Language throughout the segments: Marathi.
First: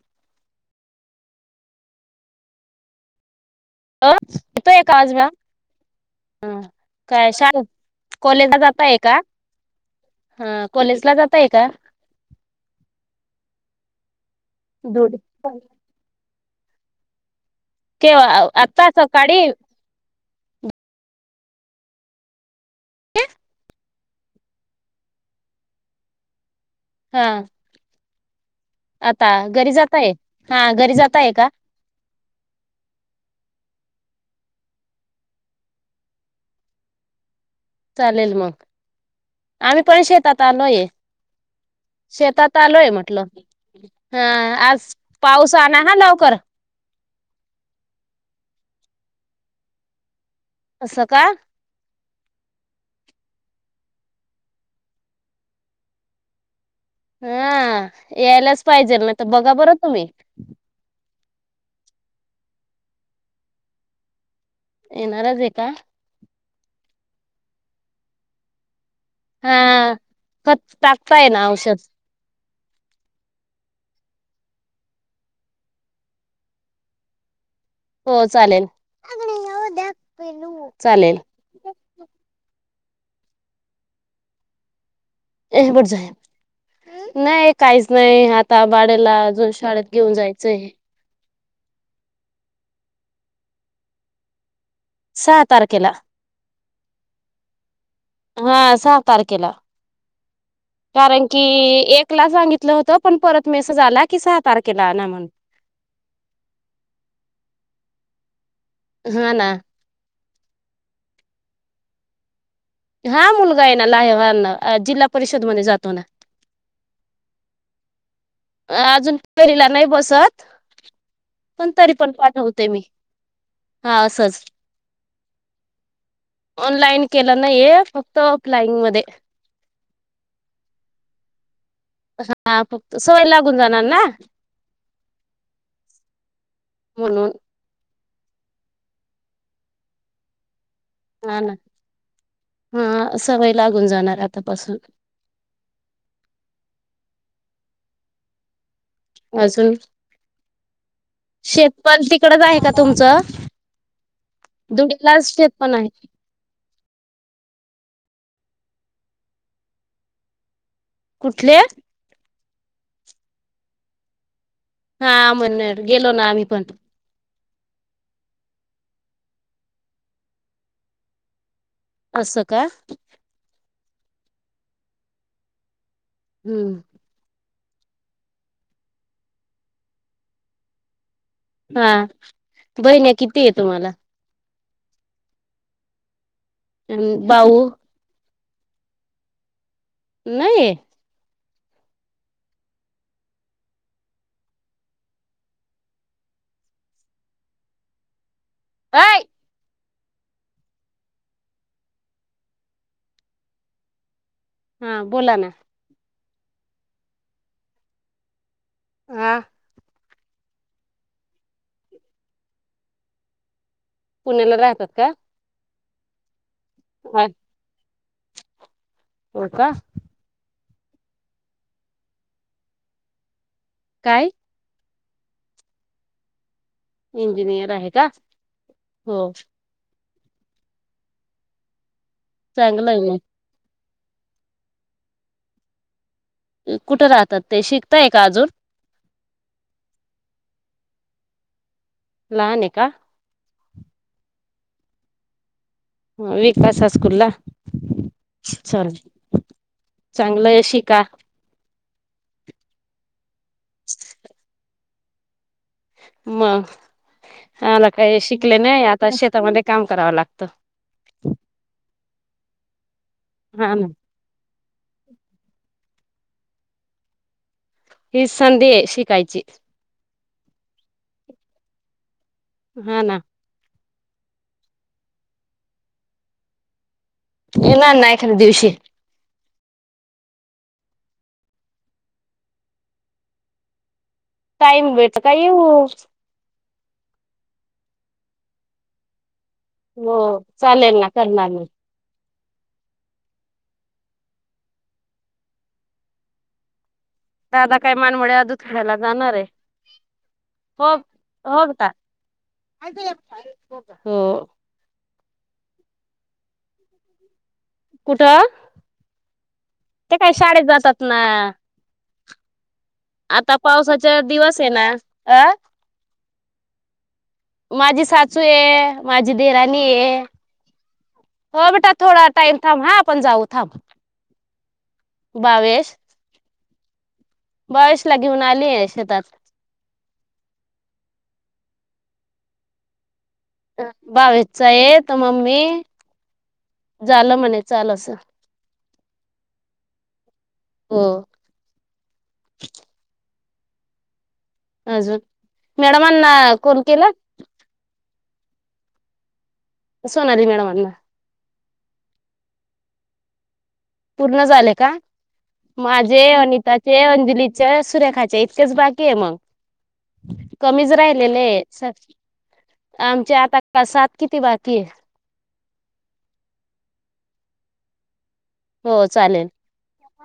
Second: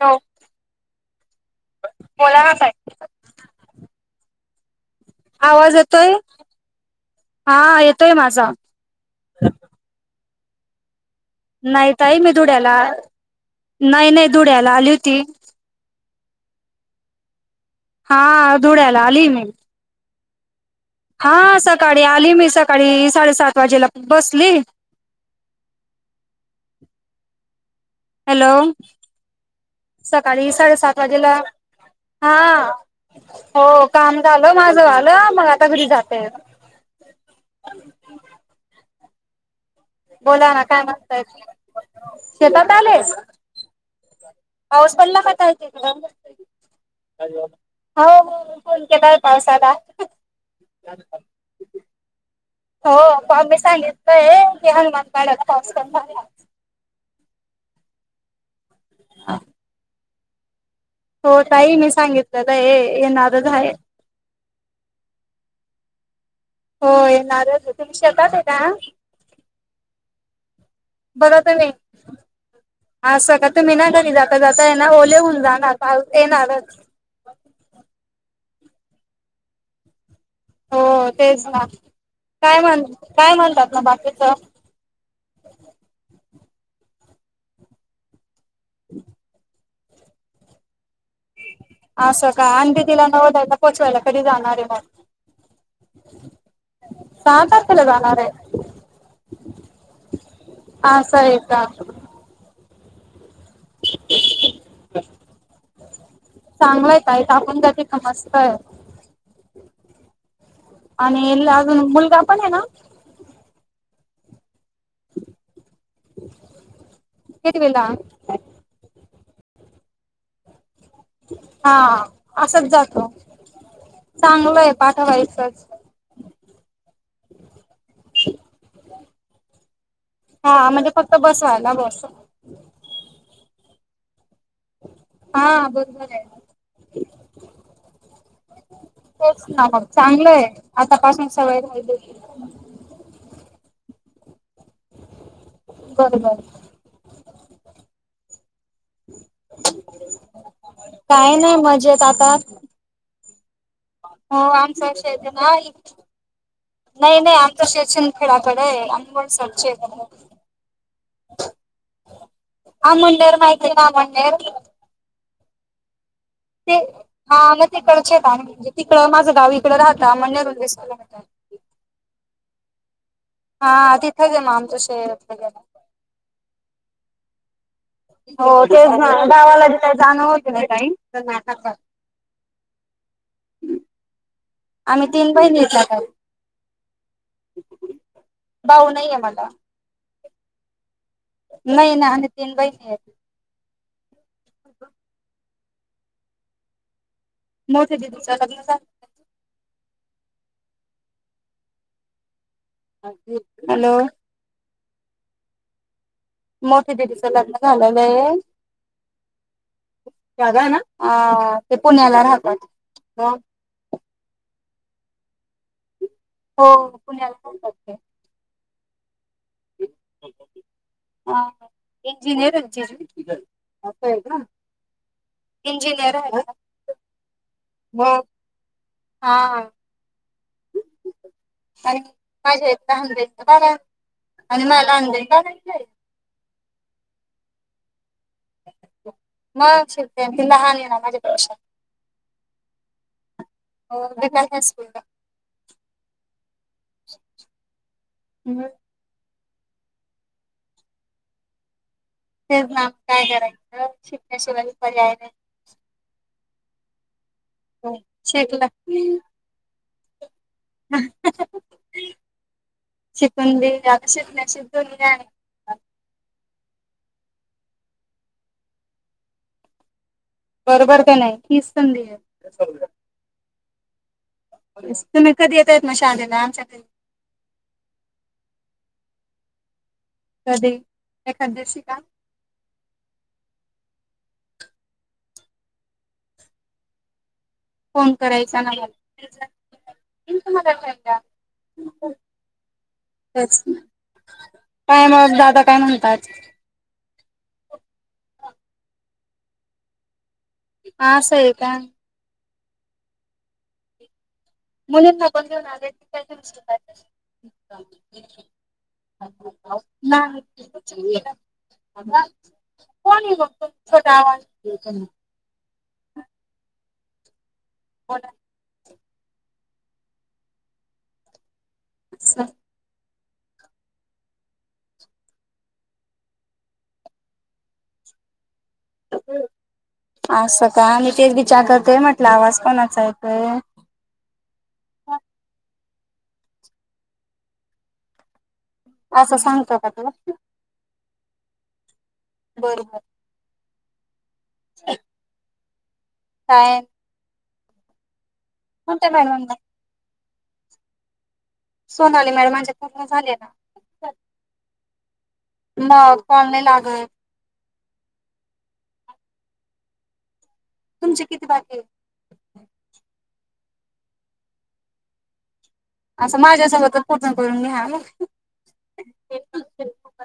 हॅलो बोला ना ताय आ आवाज येतोय काय शा हा येतोय माझा कॉलेजला जाताय का हा कॉलेजला ज नाही तई मी धुड्याला नाही नाही धुड्याला आली धुड होती हा केव्हा आता धुळ्याला आली सकाळी मी हा सकाळी आली मी सकाळी साडेसात वाजेला बसली हा हॅलो आता घरी जाताय सकाळी हा घरी साडेसात जाताय वाजेला का हा हो काम झालं माझं आलं मग आता घरी जाते चालेल मग आम्ही पण शेतात बोला ना काय आलोय म्हणताय शेतात आलोय म्हटलं हा आज पाऊस पडला का ताई पाऊस आण हा तिकडं लवकर हो हो फोन केलाय पावसाला असं का? हो स्वामी सांगितलंय की हनुमान मडत पाऊस हा यायलाच पाहिजेल ना तर बघा बरं तुम्ही? हो ताई. मी सांगितलंता हे ये येणारच आहे ये येणारच आहे का? हो येणार आहे तुम्ही शेतात आहे का? हा खत टाकताय ना औषध हा सग कां तुम्ही ना घरी जाता जाता येणार ओलेहून जाणार पाऊस येणारच. हो चालेल. हो चालेल तेच ना काय म्हण काय म्हणतात ना बाकीच. ए बट जा नाही काहीच नाही आता बाडेयाला अजून शाळे घेऊन जायचं हे. असं का अंधी तिला नव दयला पोचवायला कधी जाणार आहे मग? सहा तारखेला. सहा तारखेला जाणार आहे. हा सहा तारखेला. असं कारण आहे की का एक ला सांगितलं होत पण परत मेसज आले की सहा तारखेला आना म्हणून चांगलंय ताई टाकून जाते मस्त हे. ह ना आणि अजून मुलगा पण आहे ना? हा मुलगा आहे जिल्हा परिषद मध्ये जातो ना. कितवीला? अजून पहिला ला नाही बसत. पण तरी हा पण असाच पाठवते मी जातो. हा असंच. चांगलंय पाठवायचंच ऑनलाईन केलं नाहीय, फक्त ऑफलाइन मध्ये. हा म्हणजे फक्त बसाल हा फक्त सवय लागून जाणार ना हा बरोबर आहे. म्हणून. तेच ना मग चांगलं हे. ह ना हा सवय लागून जाणार आत्तापासून. बरोबर अजून काय नाही मजेत शेतपल आता तिकडच आहे का तुमचं? हो आमचा धुळ्यालाच ना शेत पण आहे नाही नाही आम तशीछन खेडफेड आहे आणिम सरचे आहे कुठले? आमळनेर माहिते का आमळनेर. हा हा आमळनेर गेलो ना आम्ही पण. ते हा मग तिकडचेत आम्ही. म्हणजे तिकडं माझं गाव इकडं राहत अमळनेर वरून वीस किलोमीटर. अस का? हा तिथंचे म आमच शहर. हम्म. हो ते ना गावाला तिकडे जाणार होते ना ताई. हा बहिणी कितीये तुम्हाला? आम्ही तीन बहिनीत काका. अन भाऊ? भाऊ नाहीये मला. नाहीये. नही ना. आम्ही तीन बहिनेये. हो का [inaudible] मोठ्या दिदिच लग्न झाल. काय हॅलो. हा बोला ना. मोठे दिदिच लग्न झालेलये. आ. जागा ना अ ते पुण्याला राहतात. पुण्याला राहतात का? हो पुण्याला [unintelligible] हो का? हा इंजिनेरे ना ते असय काय का? इंजिनीयर हाय ना. इंजिनियर आहे का? हो. हा आणि पाहिझे चांगलं द आहे मग हंड्रेड बाघा [unintelligible] आणि मला अंधेर कायचय [unintelligible] कुठे राहतात ते शिकताय का अजून. म शिकतेय ति लहाने ना माझ्या पेक्षा. लाहाने का? हो विकास हायस्कूल ला. ह विकास हायस्कूल ला. मग चल चांगलंय शीका. तेच ना काय करायचं शिकण्याशिवाय पर्याय नाही. मग हाना हो. काही शिकले शिकलं नाही आता शेतामध्ये काम करावं लागतं हम [inaudible] शिकून हा ना दिईन आता शिकण्या [unintelligible] ही संधीये शिकायची. बरोबर का नाही हीच संधीये. हा ना. तुम्ही कधी येतायेत म शालेला आमच्या कडे. येनार ना एखाद्या दिवशी. कध एखाद दीशी का? टाईम भेटल का येऊऊ. फोन करायचा ना मला हो येईन तुम्हाला चालेल ना घ्यायला करणार ना. तेच काय मग दादा काय म्हणतात. दादा काय मानमोड्या दुधखेड्याला जाणारे. आसय का? हो मुली हगून घेऊन [unintelligible] कुठं ते काय नाही शाळेत जातात ना कोणी आता मग छोटा पावसाचा आवाज दिवस आहे ना अ माझी सासू आहे माझी देराणी ये हो बेटा थोडा टाइम थाम हा आपण जाऊ थब बावीस बस ला घेऊन आ असं का आणि तेच विचार करतेय म्हटलं आवाज कोणाचा आहे भावेशचा आहे तर मम्मी झालं म्हणे चाल अस असं सांगतो का तुला हो बरोबर अजून मॅडमांना कोल केला मत बॅडवाम सोनाली मॅडम अला सोन आले मॅडम माझ्यात झाले ना पूर्ण झाले का माझे मग कॉल नाही अनिताचे लागत अंजलीचे सुरेखाचे इतकेच बाकी आहे मग कमीच तुमचे किती राहिलेले बाकी आमच्या आता प्रसात किती बाकी आहे असं माझ्यासोबतच पूर्ण करून घ्या मग हो चालेल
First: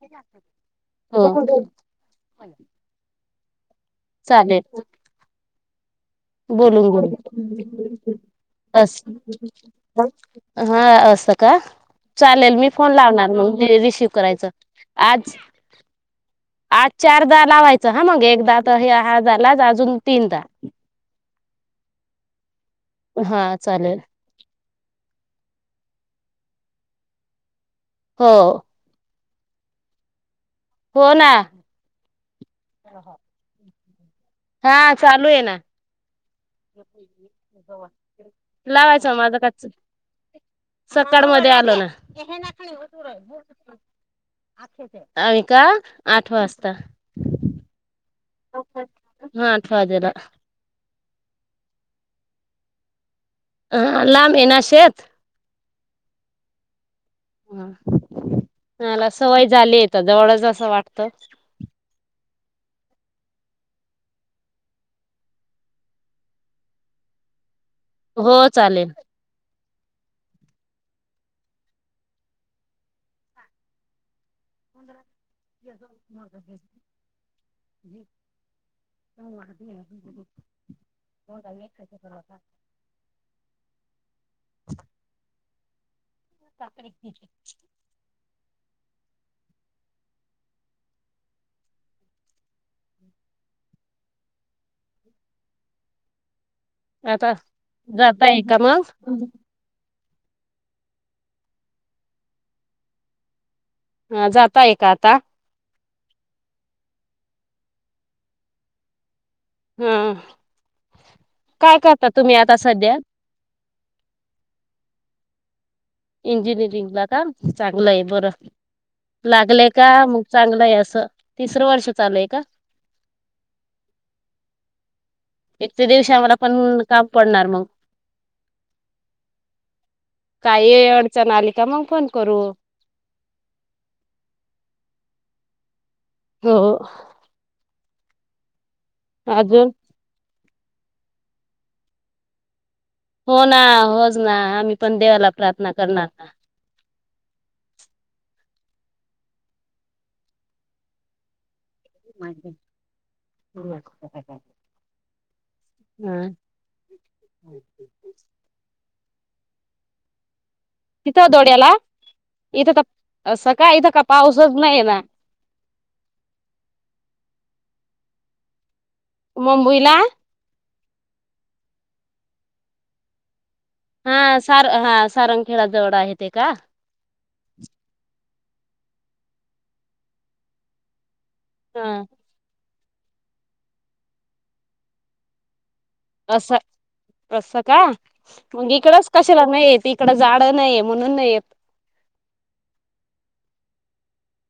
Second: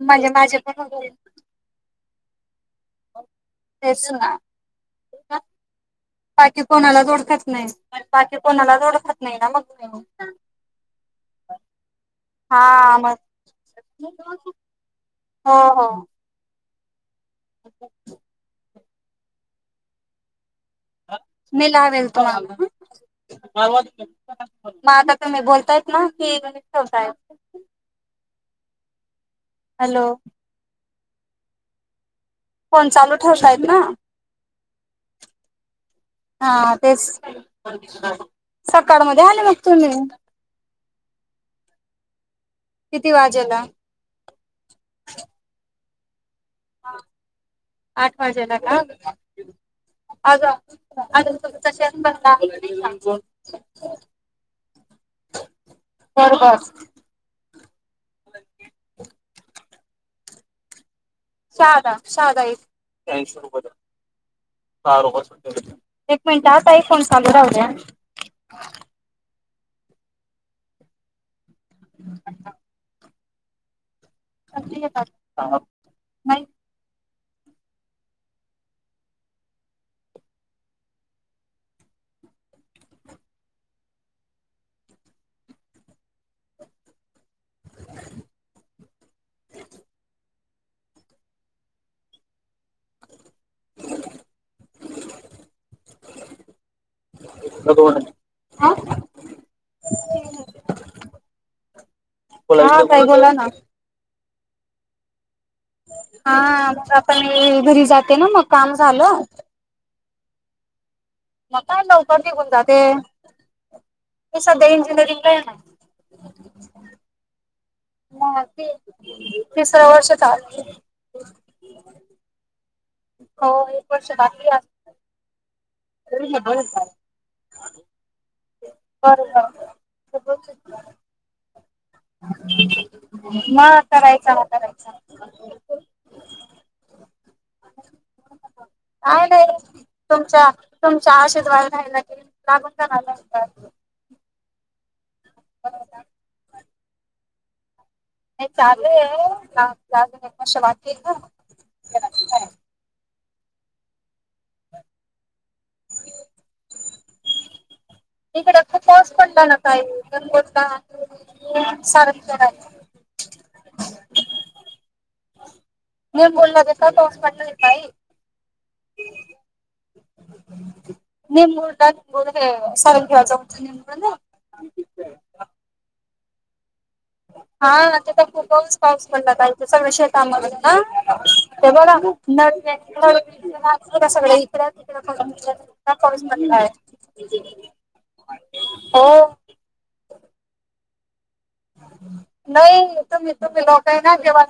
म्हणजे माझे पण होतील हो तेच ना चालेल बाकी बोलून कोणालाच ओळखत नाही बाकी कोणालाच ओळखत नाही ना मग ब हा असत का चालेल मी फोन लावणार मग र रिसिव करायचं आज हो हो आज चारदा लावायचं हा मग एकदा त हहादालाच अजून तीनदा मी लावेल त हा चालेल माझ तर मी बोलताय ना हेवसाय हो हॅलो हो ना फोन चालू ठेव तायत ना हा चालू आहे ना हा तेच लावायचं सकाळमध्ये माझं आले मग काचच तुम्ही सकाळ मध्ये आलो ना किती वाजेला आम् का आठ वाजता मजेला का हा आठ वाजेला अग ांज ह लाम आहे ना शेत बरोबर ह मला सवय झाली आहेेत जवळच असं वाटत साध शध एक एक मिनिट आ आई फोन चालू राह द्या हो चालेल हम् नाही ह महा मग गाम खाच तरता तरी हम आता जाताय का मग ह काही बोला ना ह जाताय का आता हा मग आपण घरी जाते ना मग काम झालं हम मग काय लवकर त कोणता ते सध्या इंजिनिअरिंग काही नाही चांगलंय बरं मग ती लागलंय तिसरं का वर्ष मग चालू आहे. चांगलंय असं तिसरं वर्ष चालूय का हो एक वर्ष बाकी असत एक ते दिवशी आम्हाला पण काम पडणार मग काही अडचण आली का मग फोन करू मग करायचा आता करायचा. हो आहे ना अजून तुमच्या तुमच्या आशीर्वादान राहायला की लागून जाणार हो ना नाही होच ना आम्ही पण देवाला प्रार्थना करणार ना. नाही चालू आहे. अजून एक वर्ष बाकी ना हम् ह [unintelligible] हम्म इकडे खूप पाऊस पडल ना ताई तिथं दौड्याला इथ तर सका इथ का पाऊस नाही आहे ना. मी बोला इथं लई पाऊस पडल ताई मुंबईला निंमूरड निंमूरड हे सर घ्यायच. हा सार हा सारंगखेडा जवळ आहे ते का हा तिथ खूप पाऊस पाऊस पडला ताई सगळं शेतामध्ये ना ते हा बघा सगळ इकड तिकडं पडायल्यात. अस अस का मग हो इकडच कशी लग्न आहेती. इकडं झाडं नाहीये म्हणून नाहीय. नाही तुम्ही तुम्ही लोकही ना जेव्हा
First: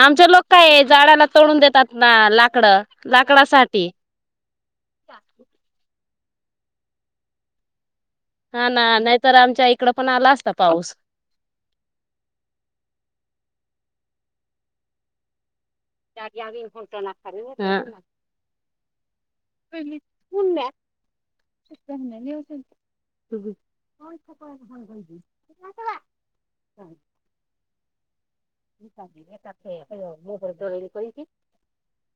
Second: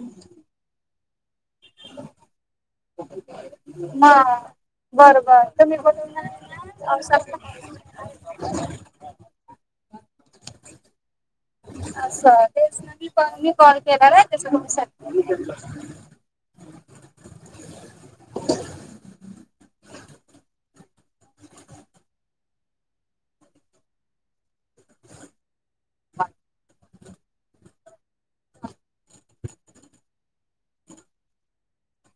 आमचे लोक काय झाडाला तोडून देतात ना लाकडं लाकडासाठी हा बर बर तूम्ही बणून पावसात का हा ना नाहीतर आमच्या इकड पण आला असता पाऊ स तेच नाही पण मी कॉल केला ना त्यास तुमच्यासाठी हम् कूण्या [unintelligible] [unintelligible] मो दोली को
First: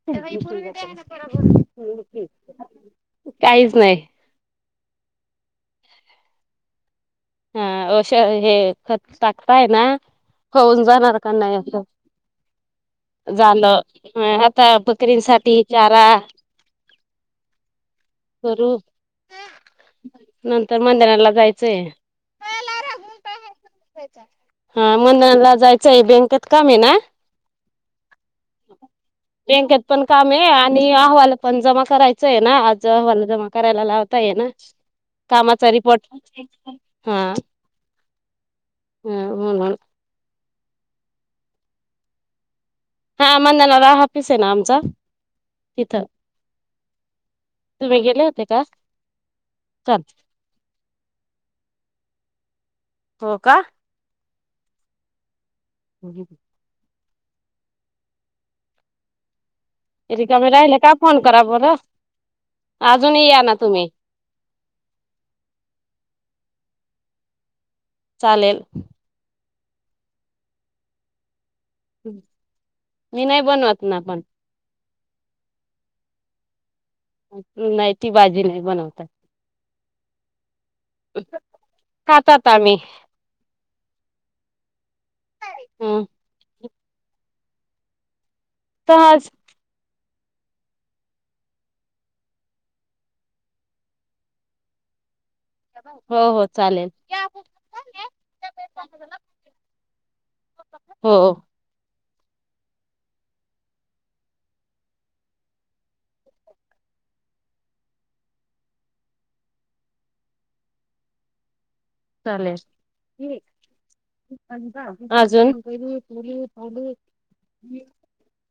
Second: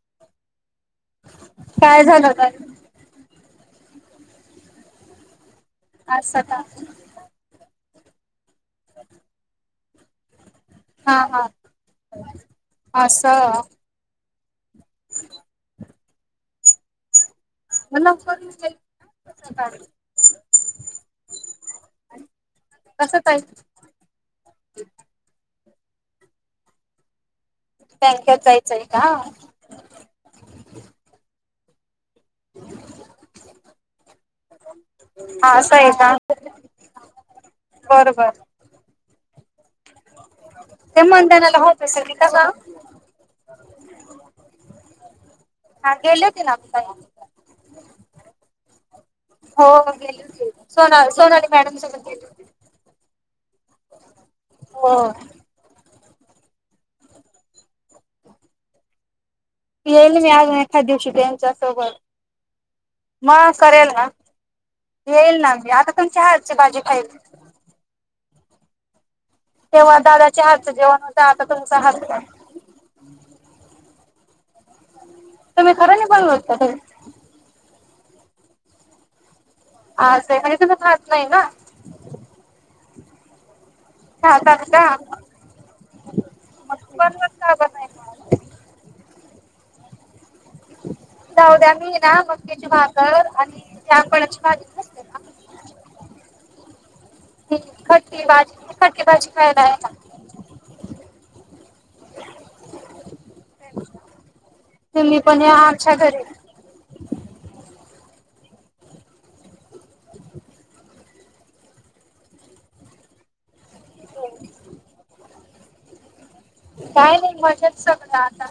क [unintelligible] काय झालं तर काहीच नाही अस का अ होश हे खत टाकताय ना होऊन हा जाणार का हा नाही अस. असं झालं आता बकरींसाठी चारा म करू [unintelligible] नंतर मंदिराला जायचंय. कसं ताई हा मग नंतर ला जायचं आहे. बँकेत काम आहे ना. बँकेत जायचंय का हा बँकेत पण काम आहे आणि अहवाल पण जमा करायच. आहे ना आज अहवाल जमा करायला लावता ये ना कामाचा असं आहे रिपोर्ट ह बरोबर हम हम म्हणून ते मदानाला ऑफीस सारख होतस का. हा मंदला रा हापिस आहे ना आमचा हा तिथं गेलेे होते ना ताई तुम्ही गेले होते का हो चल गेली होती. सोन सोनाली मॅडम संग गेली होती. हो का हो [unintelligible] येईल मी रिकामी अजून राहिले एखा का दिवशी फोन करा त्यांच्या बरं सोबत. अजूनही या मग ना तुम्ही करेल येईल ना मी आता तुमची हज भाजी खायची. लेल [unintelligible] तेव्हा दादा चार्ज देऊन. मी नाही बनवत ना पण तम खरं नि बोलवतार नाही ती बाजी नाही बनवतात. आ आहे म्हणजे तु खहात नाही ना. खातात आम्ही ह का ह म बन का ब [unintelligible] तज जावद्या मी ना मकेचे भाकर आणि मपणाची भाजी नसते ना. हो हो चालेल. ह खट्टी बाजी खट्टे बाजी खायलाय. हो [unintelligible] तुम्ही पण या अच्छा करे. चालेल अजून पुळ पाड. काय नाही मजेत सगळं आता